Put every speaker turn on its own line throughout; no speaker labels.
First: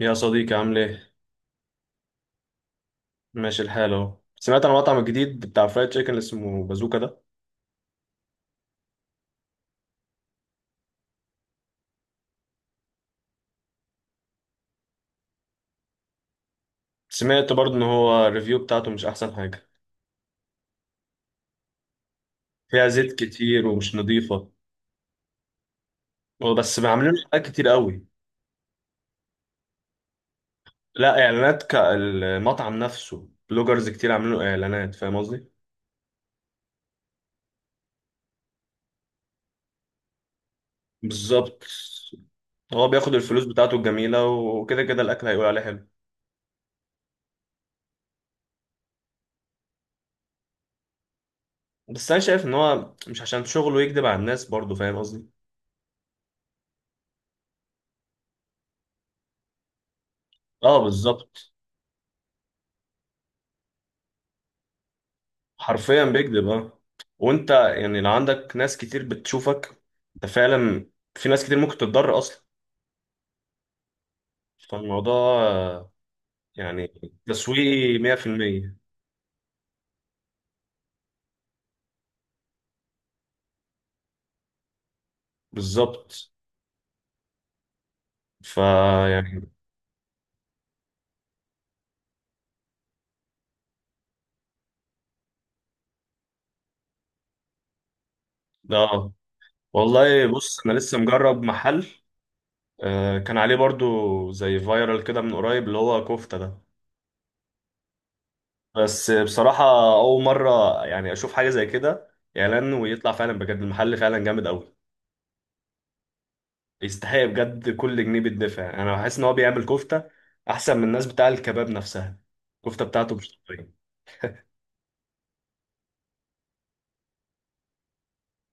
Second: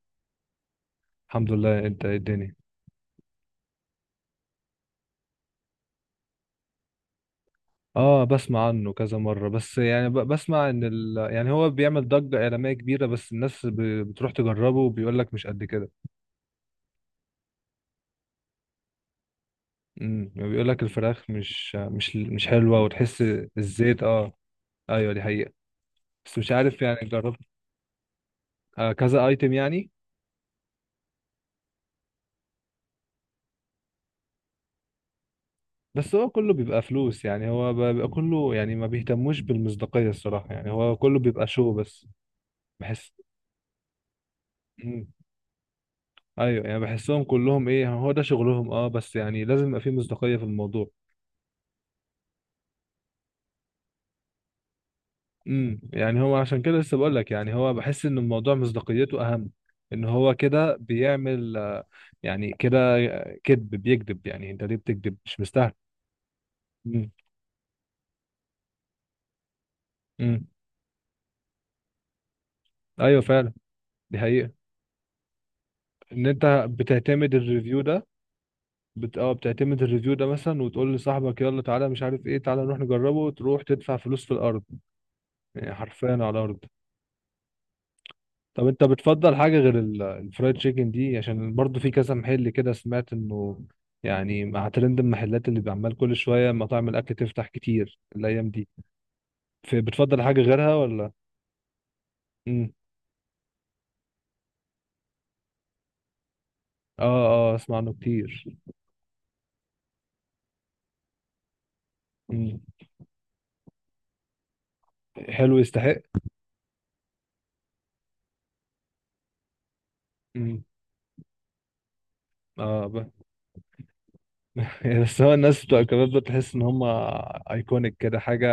يا صديقي، عامل ايه؟
الحمد لله، انت ايه الدنيا؟
ماشي الحال اهو. سمعت عن المطعم الجديد بتاع فرايد تشيكن اللي اسمه بازوكا ده.
اه، بسمع عنه كذا مرة. بس يعني بسمع يعني هو بيعمل ضجة إعلامية كبيرة، بس الناس بتروح تجربه وبيقول لك مش قد كده.
سمعت برضه ان هو الريفيو بتاعته مش احسن حاجة،
بيقول لك الفراخ مش حلوة،
فيها زيت
وتحس
كتير ومش
الزيت، اه.
نظيفة.
ايوه، دي حقيقة. بس مش
بس
عارف، يعني
عاملين له
جربت.
حاجات كتير قوي،
آه، كذا ايتم يعني.
لا اعلانات كالمطعم نفسه، بلوجرز كتير عاملين له اعلانات. فاهم قصدي؟
بس هو كله بيبقى فلوس، يعني هو بيبقى كله، يعني ما بيهتموش بالمصداقية الصراحة، يعني هو كله بيبقى
بالظبط.
شو بس.
هو
بحس.
بياخد الفلوس بتاعته الجميلة، وكده كده الاكل هيقول عليه حلو.
ايوه، يعني بحسهم كلهم ايه، هو ده شغلهم، اه. بس يعني لازم يبقى فيه مصداقية في الموضوع.
بس انا شايف ان هو مش عشان شغله يكذب على الناس برضه. فاهم قصدي؟
يعني هو عشان كده لسه بقول لك، يعني هو بحس ان الموضوع مصداقيته اهم، ان هو كده
اه، بالظبط.
بيعمل يعني كده كذب، بيكذب. يعني انت ليه بتكذب؟ مش مستاهل.
حرفيا بيكذب، اه.
امم.
وانت يعني لو عندك ناس كتير بتشوفك انت
امم.
فعلا، في ناس كتير ممكن تتضرر اصلا.
ايوه فعلا. دي حقيقة.
فالموضوع آه،
ان انت
يعني
بتعتمد الريفيو
تسويقي
ده.
100%.
بت... اه بتعتمد الريفيو ده مثلا، وتقول لصاحبك يلا تعالى، مش عارف ايه، تعالى نروح نجربه، وتروح تدفع فلوس في الارض. يعني حرفيا على
بالظبط.
الارض. طب انت بتفضل
فيعني
حاجة غير الفرايد تشيكن دي؟ عشان برضو في كذا محل كده، سمعت انه، يعني مع ترند المحلات اللي بيعمل كل شوية، مطاعم الاكل تفتح كتير الايام دي.
ده.
بتفضل
والله
حاجة
بص، انا
غيرها
لسه
ولا؟
مجرب محل
امم.
آه، كان عليه برضو زي فايرال كده من قريب اللي هو كفتة ده.
اه اه، اسمع عنه كتير.
بس بصراحة أول مرة يعني أشوف حاجة زي كده،
امم.
إعلان ويطلع فعلا بجد المحل فعلا جامد أوي.
حلو، يستحق.
يستحق بجد كل جنيه بيدفع. انا بحس ان هو بيعمل كفته
امم.
احسن من الناس بتاع الكباب نفسها. الكفته
اه
بتاعته مش طبيعيه.
يعني بس هو الناس بتوع الكباب ده تحس ان هم ايكونيك كده حاجة.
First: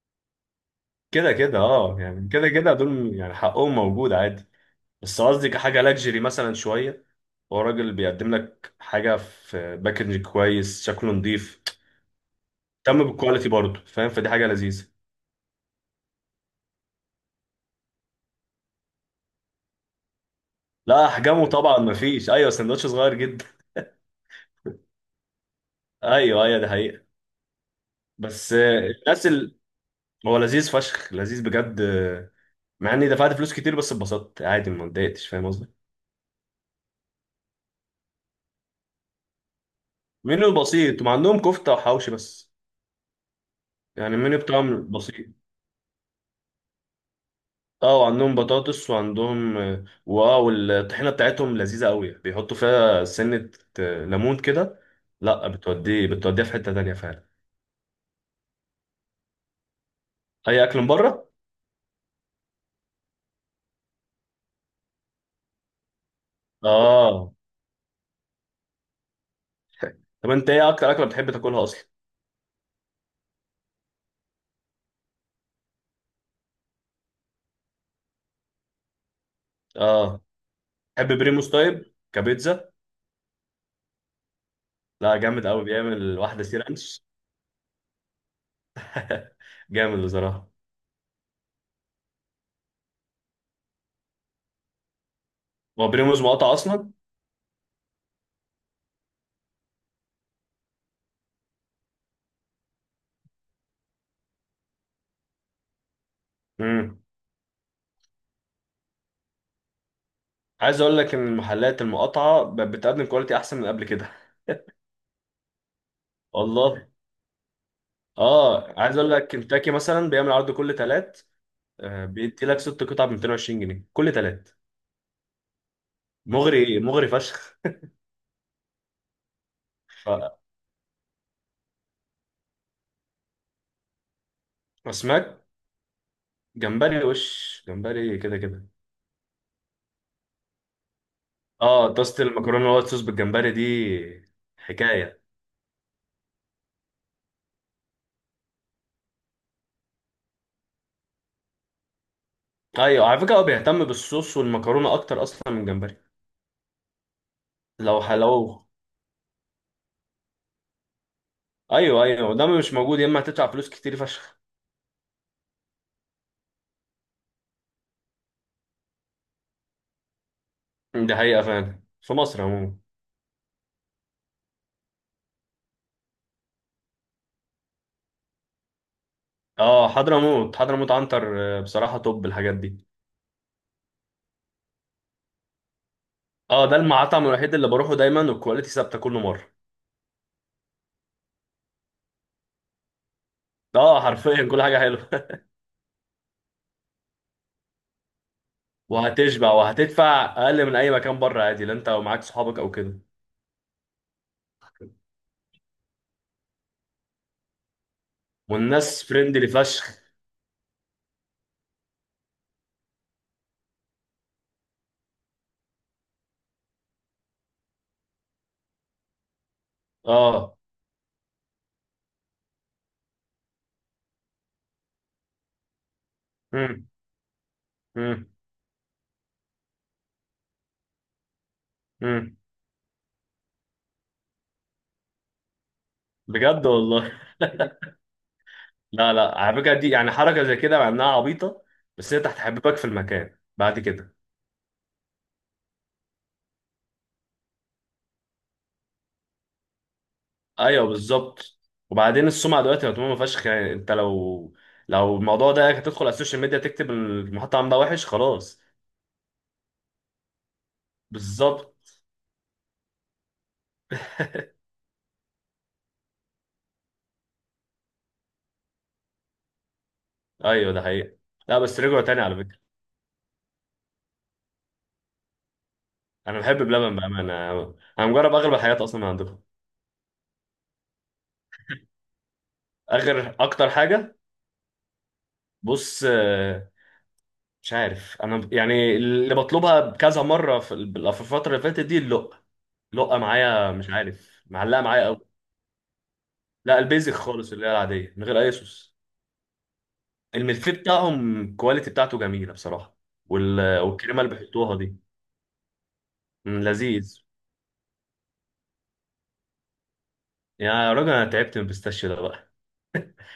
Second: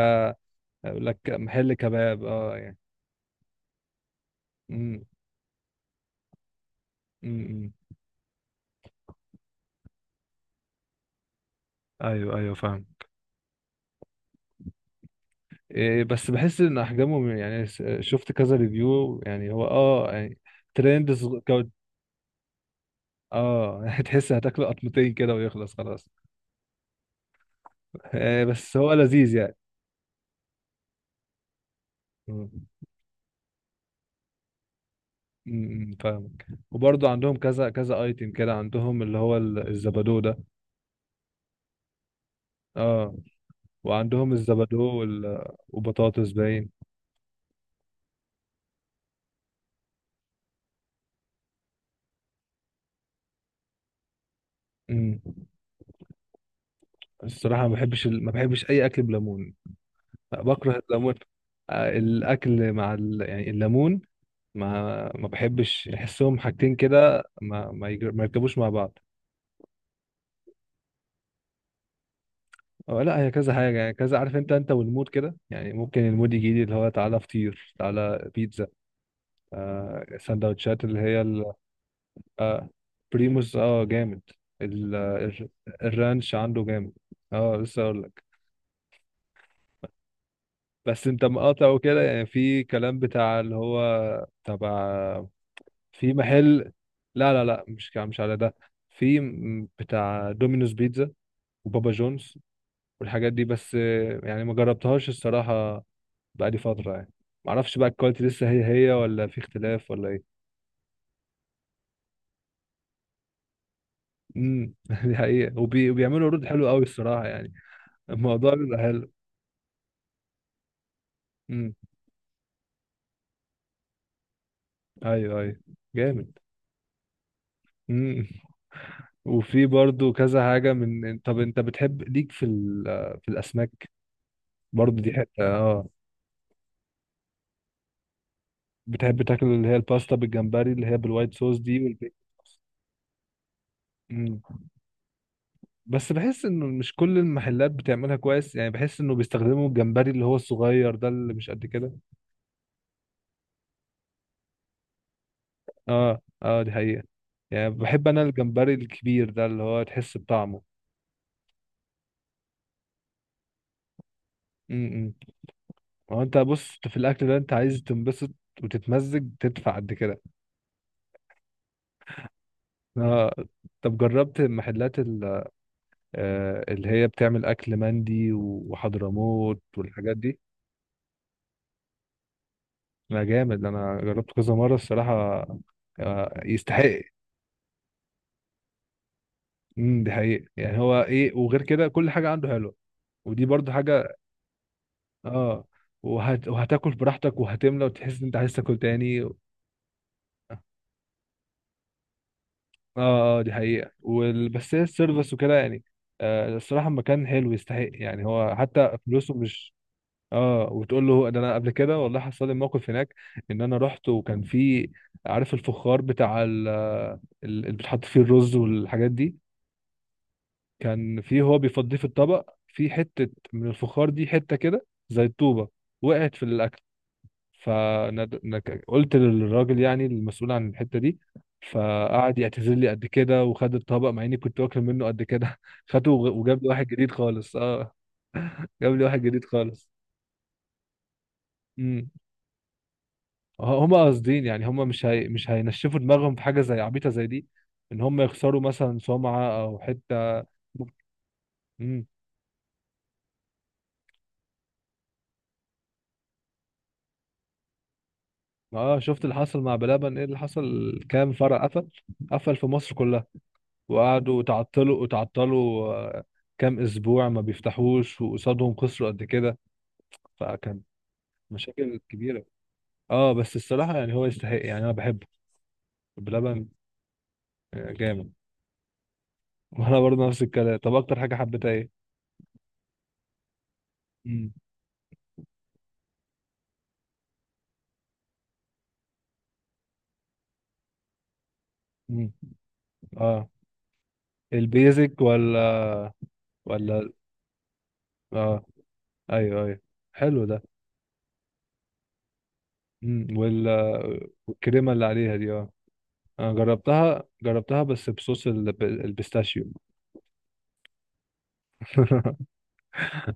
يقول لك
كده كده
محل
اه
كباب،
يعني، كده
اه
كده
يعني.
دول يعني حقهم موجود عادي.
امم.
بس قصدي كحاجه لاكجري مثلا شويه، هو
امم.
راجل بيقدم لك حاجه في باكج كويس، شكله نظيف،
ايوه ايوه فاهم.
اهتم بالكواليتي برضه. فاهم؟ فدي حاجه لذيذه.
إيه، بس بحس ان احجامهم، يعني شفت كذا ريفيو. يعني هو اه يعني
لا،
ترند
احجامه طبعا ما فيش، ايوه سندوتش صغير جدا.
اه يعني تحس هتاكله قطمتين كده ويخلص خلاص.
ايوه ايوه، دي حقيقه.
إيه،
بس
بس هو لذيذ يعني.
هو لذيذ فشخ، لذيذ بجد.
مم.
مع اني دفعت فلوس كتير بس اتبسطت عادي، ما اتضايقتش. فاهم قصدي؟
مم، فاهمك، وبرضه عندهم كذا كذا ايتم كده، عندهم اللي هو الزبادو ده.
منيو بسيط، هم عندهم كفته وحوشي بس.
اه،
يعني
وعندهم
المنيو
الزبادو
بتاعهم بسيط.
وبطاطس باين.
اه، وعندهم بطاطس، وعندهم واو! الطحينه بتاعتهم لذيذه قوي، بيحطوا فيها سنه، ليمون كده.
مم.
لا، بتوديها في حته تانيه فعلا.
الصراحة ما بحبش اي اكل بليمون. لا،
اي اكل
بكره
من
الليمون.
بره.
الاكل مع يعني الليمون. ما ما بحبش احسهم حاجتين كده،
اه.
ما يركبوش مع بعض.
طب انت ايه اكتر اكله بتحب تاكلها اصلا؟
أو لا، هي كذا حاجه، يعني كذا عارف انت والمود كده، يعني ممكن المود يجي لي اللي هو تعالى فطير، تعالى بيتزا،
اه.
سندوتشات اللي
تحب
هي
بريموس طيب كبيتزا؟
آه، بريموس، اه، جامد. ال...
لا، جامد
الر-
قوي، بيعمل
الرانش
واحده سي
عنده جامد.
رانش.
اه لسه اقول لك.
جامد بصراحه.
بس انت مقاطع وكده، يعني في كلام بتاع اللي هو تبع،
هو
في
بريموس مقاطع
محل.
اصلا؟
لا لا لا، مش على ده. في بتاع دومينوز بيتزا، وبابا جونز، والحاجات دي. بس يعني ما جربتهاش الصراحة، بقالي فترة
امم.
يعني. ما اعرفش بقى الكواليتي لسه هي هي ولا في اختلاف ولا ايه.
عايز اقول لك ان المحلات المقاطعه بتقدم كواليتي احسن من قبل كده.
امم دي حقيقة. وبيعملوا عروض حلوة قوي
والله.
الصراحة، يعني الموضوع
اه،
بيبقى
عايز
حلو.
اقول لك كنتاكي مثلا بيعمل عرض كل تلات،
امم.
بيدي لك ست قطع ب 220 جنيه كل تلات.
ايوه ايوه، جامد.
مغري مغري فشخ.
امم. وفي برضو كذا حاجة من. طب انت بتحب ليك في في الاسماك؟ برضو دي حتة،
فاسماك،
اه.
جمبري وش جمبري كده كده.
بتحب تاكل اللي هي الباستا بالجمبري، اللي هي بالوايت صوص دي
اه، طاسه المكرونه الوايت صوص بالجمبري دي
مم.
حكايه.
بس بحس انه مش كل المحلات بتعملها كويس، يعني بحس انه بيستخدموا الجمبري اللي هو الصغير ده، اللي مش قد كده.
ايوه، على فكره هو بيهتم بالصوص والمكرونه اكتر اصلا من الجمبري.
اه اه، دي حقيقة. يعني
لو
بحب انا
حلو.
الجمبري الكبير ده، اللي هو تحس بطعمه.
ايوه ايوه، وده مش موجود، يا اما هتدفع فلوس كتير فشخ.
امم. هو انت بص، في الاكل ده انت عايز تنبسط وتتمزج، تدفع قد كده.
دي حقيقه فعلا في مصر عموما.
اه. طب جربت محلات اللي هي بتعمل اكل مندي وحضرموت
اه،
والحاجات دي؟
حضرموت، حضرموت عنتر، بصراحه توب الحاجات دي.
لا، جامد، انا جربته كذا مره الصراحه. آه،
اه، ده
يستحق.
المطعم الوحيد اللي بروحه دايما والكواليتي ثابته كل مره.
امم، دي حقيقة. يعني هو ايه، وغير كده كل حاجه عنده حلوه، ودي برضو
اه،
حاجه.
حرفيا كل حاجه حلوه.
اه. وهتاكل براحتك وهتملى، وتحس ان انت عايز تاكل تاني.
وهتشبع وهتدفع اقل من اي مكان بره عادي، لا انت ومعاك صحابك او كده.
اه اه، دي حقيقه. بس هي السيرفس وكده يعني، الصراحه المكان حلو، يستحق، يعني هو حتى
والناس
فلوسه
فريندلي
مش.
فشخ.
اه، وتقول له ده. انا قبل كده والله حصل لي موقف هناك، ان انا رحت، وكان في، عارف الفخار بتاع اللي بتحط فيه الرز والحاجات دي؟
اه.
كان في، هو بيفضيه في الطبق، في حتة من الفخار دي، حتة كده زي الطوبة وقعت في الأكل.
امم. امم.
فقلت للراجل، يعني المسؤول عن الحتة دي،
امم.
فقعد يعتذر لي قد كده، وخد الطبق، مع اني كنت واكل منه قد كده. خده، وجاب
بجد
لي واحد جديد
والله.
خالص، اه. جاب لي
لا
واحد
لا،
جديد
على فكره
خالص.
دي يعني حركه زي كده مع انها عبيطه،
امم.
بس هي تحت حبيبك في المكان بعد
هما
كده.
قاصدين، يعني هما مش هينشفوا دماغهم في حاجة زي عبيطة زي دي، ان هما يخسروا مثلا سمعة او حتة.
ايوه بالظبط.
مم.
وبعدين السمعه دلوقتي مطمومه فشخ. يعني انت لو الموضوع ده هتدخل على السوشيال ميديا تكتب المحطه عامله وحش خلاص.
اه، شفت اللي حصل مع بلبن؟ ايه اللي حصل؟ كام فرع
بالظبط.
قفل. قفل في مصر كلها. وقعدوا تعطلوا وتعطلوا، كام اسبوع ما بيفتحوش، وقصادهم خسروا قد كده،
ايوه
فكان
ده حقيقه. لا بس
مشاكل
رجعوا تاني على
كبيرة.
فكره.
اه، بس الصراحة يعني هو يستحق، يعني انا بحبه،
انا بحب
بلبن.
بلبن بامانه. انا
آه،
أنا
جامد.
مجرب اغلب الحاجات اصلا من عندكم.
وانا برضه نفس الكلام. طب اكتر حاجة حبيتها ايه؟
اخر اكتر حاجه.
امم.
بص، مش عارف انا يعني اللي بطلبها كذا مره في في الفتره اللي فاتت دي
امم.
اللقه. لقه
اه،
معايا، مش عارف معلقه معايا
البيزك
قوي.
ولا؟
لا،
ولا،
البيزك خالص اللي هي العاديه من غير اي
اه.
صوص.
ايوه ايوه، حلو ده.
الملفيه بتاعهم الكواليتي بتاعته جميله بصراحه.
امم.
والكريمه اللي بيحطوها
والكريمة
دي
اللي عليها دي، اه. أنا
لذيذ.
جربتها جربتها بس بصوص البيستاشيو.
يا راجل، انا تعبت من البيستاشيو ده بقى.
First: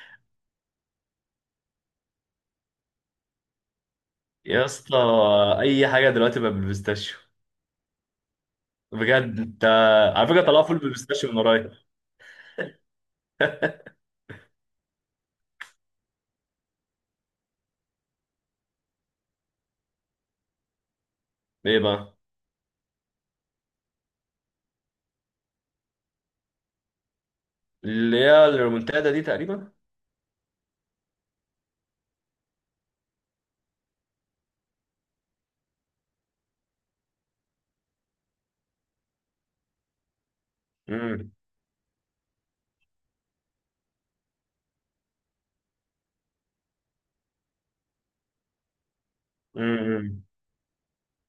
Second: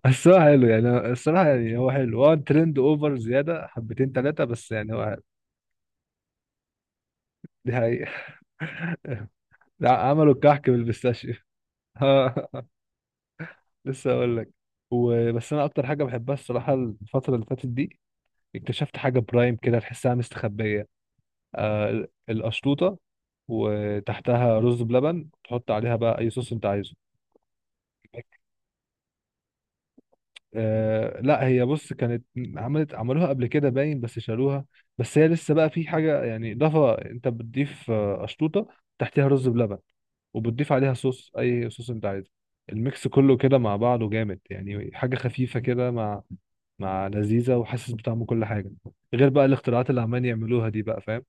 الصراحة حلو يعني، الصراحة يعني هو حلو، هو ترند اوفر زيادة حبتين تلاتة،
يا
بس يعني
اسطى،
هو حلو.
اي حاجه دلوقتي بقى بالبيستاشيو.
دي حقيقة.
بجد انت.
لا،
على
عملوا
فكره طلعوا
الكحك
فول بالبيستاشيو
بالبيستاشيو.
من قريب.
لسه اقول لك. وبس انا اكتر حاجة بحبها الصراحة الفترة اللي فاتت دي، اكتشفت حاجة برايم كده، تحسها مستخبية،
ايه بقى؟
القشطوطة، وتحتها رز بلبن، تحط عليها بقى اي صوص انت عايزه.
اللي هي الريمونتادا دي تقريبا.
آه، لا، هي بص كانت، عملوها قبل كده باين، بس شالوها. بس هي لسه بقى في حاجة، يعني إضافة. أنت بتضيف أشطوطة تحتها رز بلبن، وبتضيف عليها صوص،
امم.
أي صوص أنت عايزه. الميكس كله كده مع بعضه جامد، يعني حاجة خفيفة كده، مع لذيذة، وحاسس بطعم كل حاجة، غير بقى الاختراعات اللي
امم.
عمالين يعملوها دي، بقى فاهم.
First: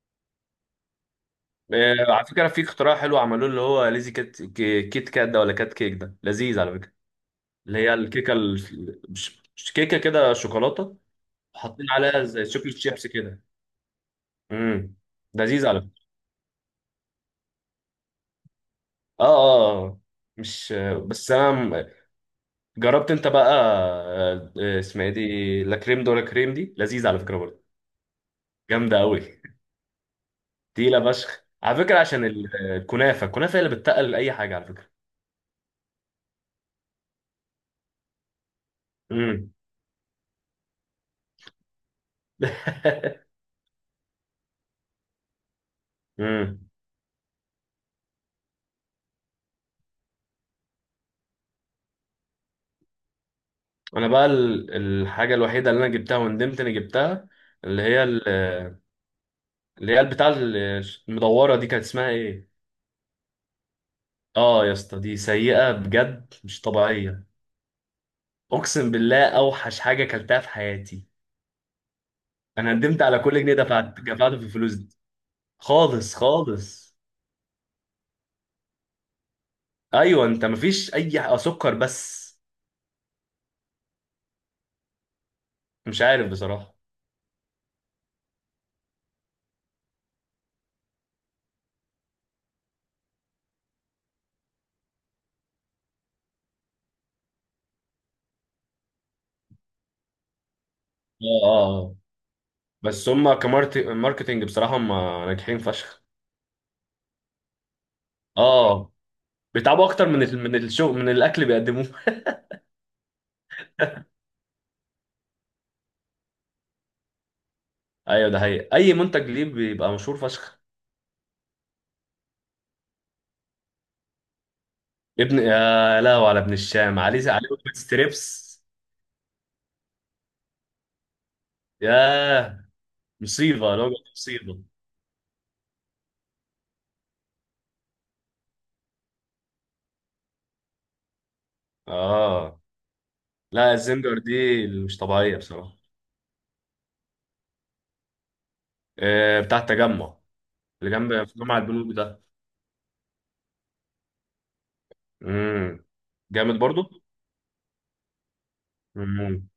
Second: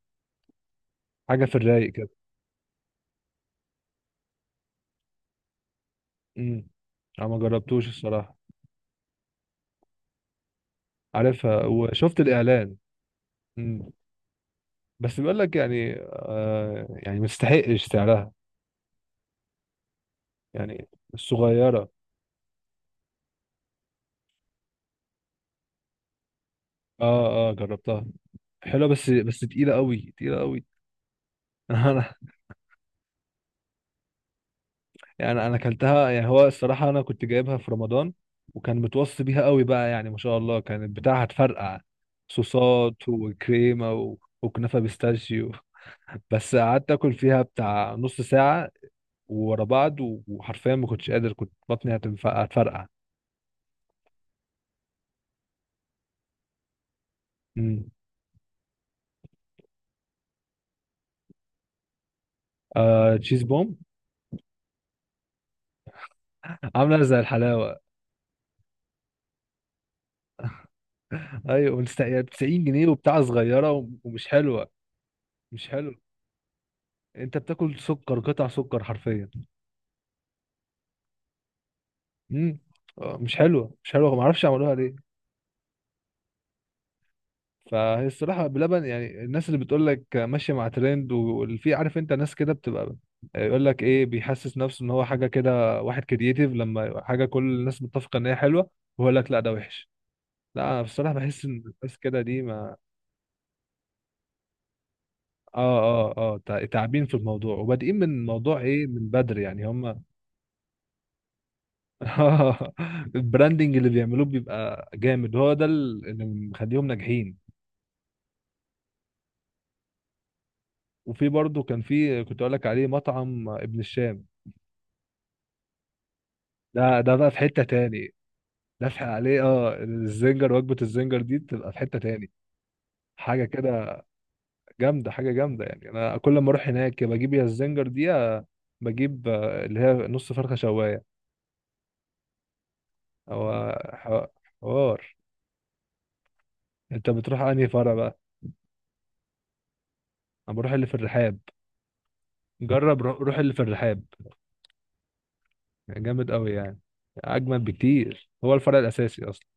حاجة في الرايق كده.
إيه، على فكره في اختراع حلو عملوه اللي هو ليزي كات كيت كات ده، ولا كات كيك ده لذيذ
امم.
على فكره.
أنا ما
اللي
جربتوش
هي الكيكه
الصراحة.
مش كيكه كده، شوكولاته
عارفها
حاطين
وشفت
عليها زي
الإعلان.
شوكليت شيبس كده.
امم.
امم.
بس بيقول لك
لذيذ على
يعني،
فكره.
يعني مستحقش سعرها.
اه اه آه. مش،
يعني
بس انا
الصغيرة.
جربت انت بقى، اسمها ايه دي، لا كريم دولا كريم دي لذيذ على
اه
فكره
اه،
برضه.
جربتها، حلوة،
جامده
بس
قوي.
بس تقيلة قوي، تقيلة قوي.
تقيله فشخ على فكره،
انا،
عشان الكنافه الكنافه هي اللي بتتقل اي حاجه على فكره.
يعني انا اكلتها. يعني هو الصراحة انا كنت جايبها في رمضان، وكان متوصي بيها
امم.
قوي بقى يعني، ما شاء الله، كانت بتاعها هتفرقع صوصات وكريمة وكنافة بيستاشيو. بس
امم.
قعدت اكل فيها بتاع نص ساعة ورا بعض، و- وحرفيا ما كنتش قادر، كنت بطني هتفرقع.
انا بقى الحاجه الوحيده اللي انا جبتها وندمت اني جبتها، اللي
امم.
هي اللي هي بتاع المدوره دي كانت اسمها ايه؟
آه، تشيز بوم،
اه يا اسطى، دي سيئه بجد مش
عاملة زي
طبيعيه.
الحلاوة.
اقسم بالله اوحش حاجه اكلتها في حياتي.
ايوه، 90
انا
جنيه
ندمت على
وبتاع
كل جنيه
صغيرة،
دفعت
ومش
دفعته في
حلوة،
الفلوس دي.
مش حلو.
خالص خالص.
انت بتاكل سكر، قطع سكر حرفيا.
ايوه، انت مفيش اي سكر بس.
امم. مش حلوه مش حلوه، ما اعرفش عملوها ليه.
مش عارف بصراحه.
فهي الصراحه بلبن، يعني الناس اللي بتقول لك ماشيه مع ترند، واللي في، عارف انت، ناس كده بتبقى يقول لك ايه، بيحسس نفسه ان هو حاجه كده، واحد كرييتيف، لما يبقى حاجه كل الناس متفقه ان هي حلوه، ويقول لك لا، ده وحش. لا، انا بصراحه
اه
بحس
اه
ان
آه.
الناس كده دي، ما،
بس هم كماركتنج بصراحه، هم ناجحين
اه
فشخ.
اه اه، تعبين في الموضوع، وبادئين من موضوع ايه،
اه،
من بدري يعني
بيتعبوا
هم.
اكتر من الشغل، من الاكل بيقدموه.
البراندنج اللي بيعملوه بيبقى جامد، هو ده اللي مخليهم ناجحين.
ايوه ده حقيقي، اي منتج ليه بيبقى مشهور فشخ.
وفي برضه كان في كنت اقول لك عليه، مطعم ابن الشام.
ابن، يا لهو على ابن الشام،
ده بقى
عليه
في
عليه
حتة
وجبة
تاني،
ستريبس.
دافع عليه، اه. وجبة الزنجر دي بتبقى في حتة تاني،
ياه.
حاجة
مصيبه لو
كده.
مصيبه.
حاجة جامدة، يعني انا كل ما اروح هناك، يا بجيب يا الزنجر دي، يا بجيب آه، اللي هي نص فرخة شواية،
اه،
او
لا الزنجر دي اللي مش
حوار.
طبيعية بصراحة.
انت بتروح انهي فرع بقى؟
آه، بتاع التجمع،
انا بروح اللي
اللي
في
جنب
الرحاب.
في جامع البنوك ده.
جرب روح اللي في الرحاب،
امم.
جامد قوي
جامد
يعني.
برضو.
اجمد بكتير، هو الفرع الاساسي اصلا.
امم.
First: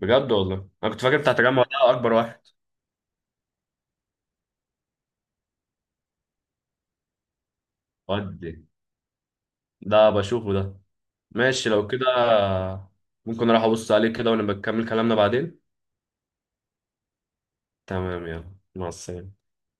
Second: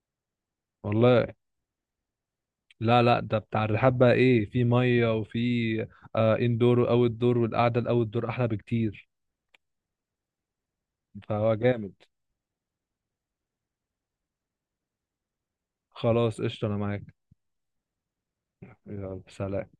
بجد والله، انا كنت فاكر
والله.
بتاع التجمع ده اكبر واحد.
لا لا، ده بتاع الرحاب، بقى ايه، في ميه وفي، اندور واوت دور، والقعده الاوت دور احلى
ودي،
بكتير،
ده بشوفه ده.
فهو
ماشي لو
جامد.
كده، ممكن اروح ابص عليه كده ونبقى نكمل كلامنا بعدين.
خلاص، قشطه انا معاك.
تمام، يلا مع
يلا،
السلامة.
سلام.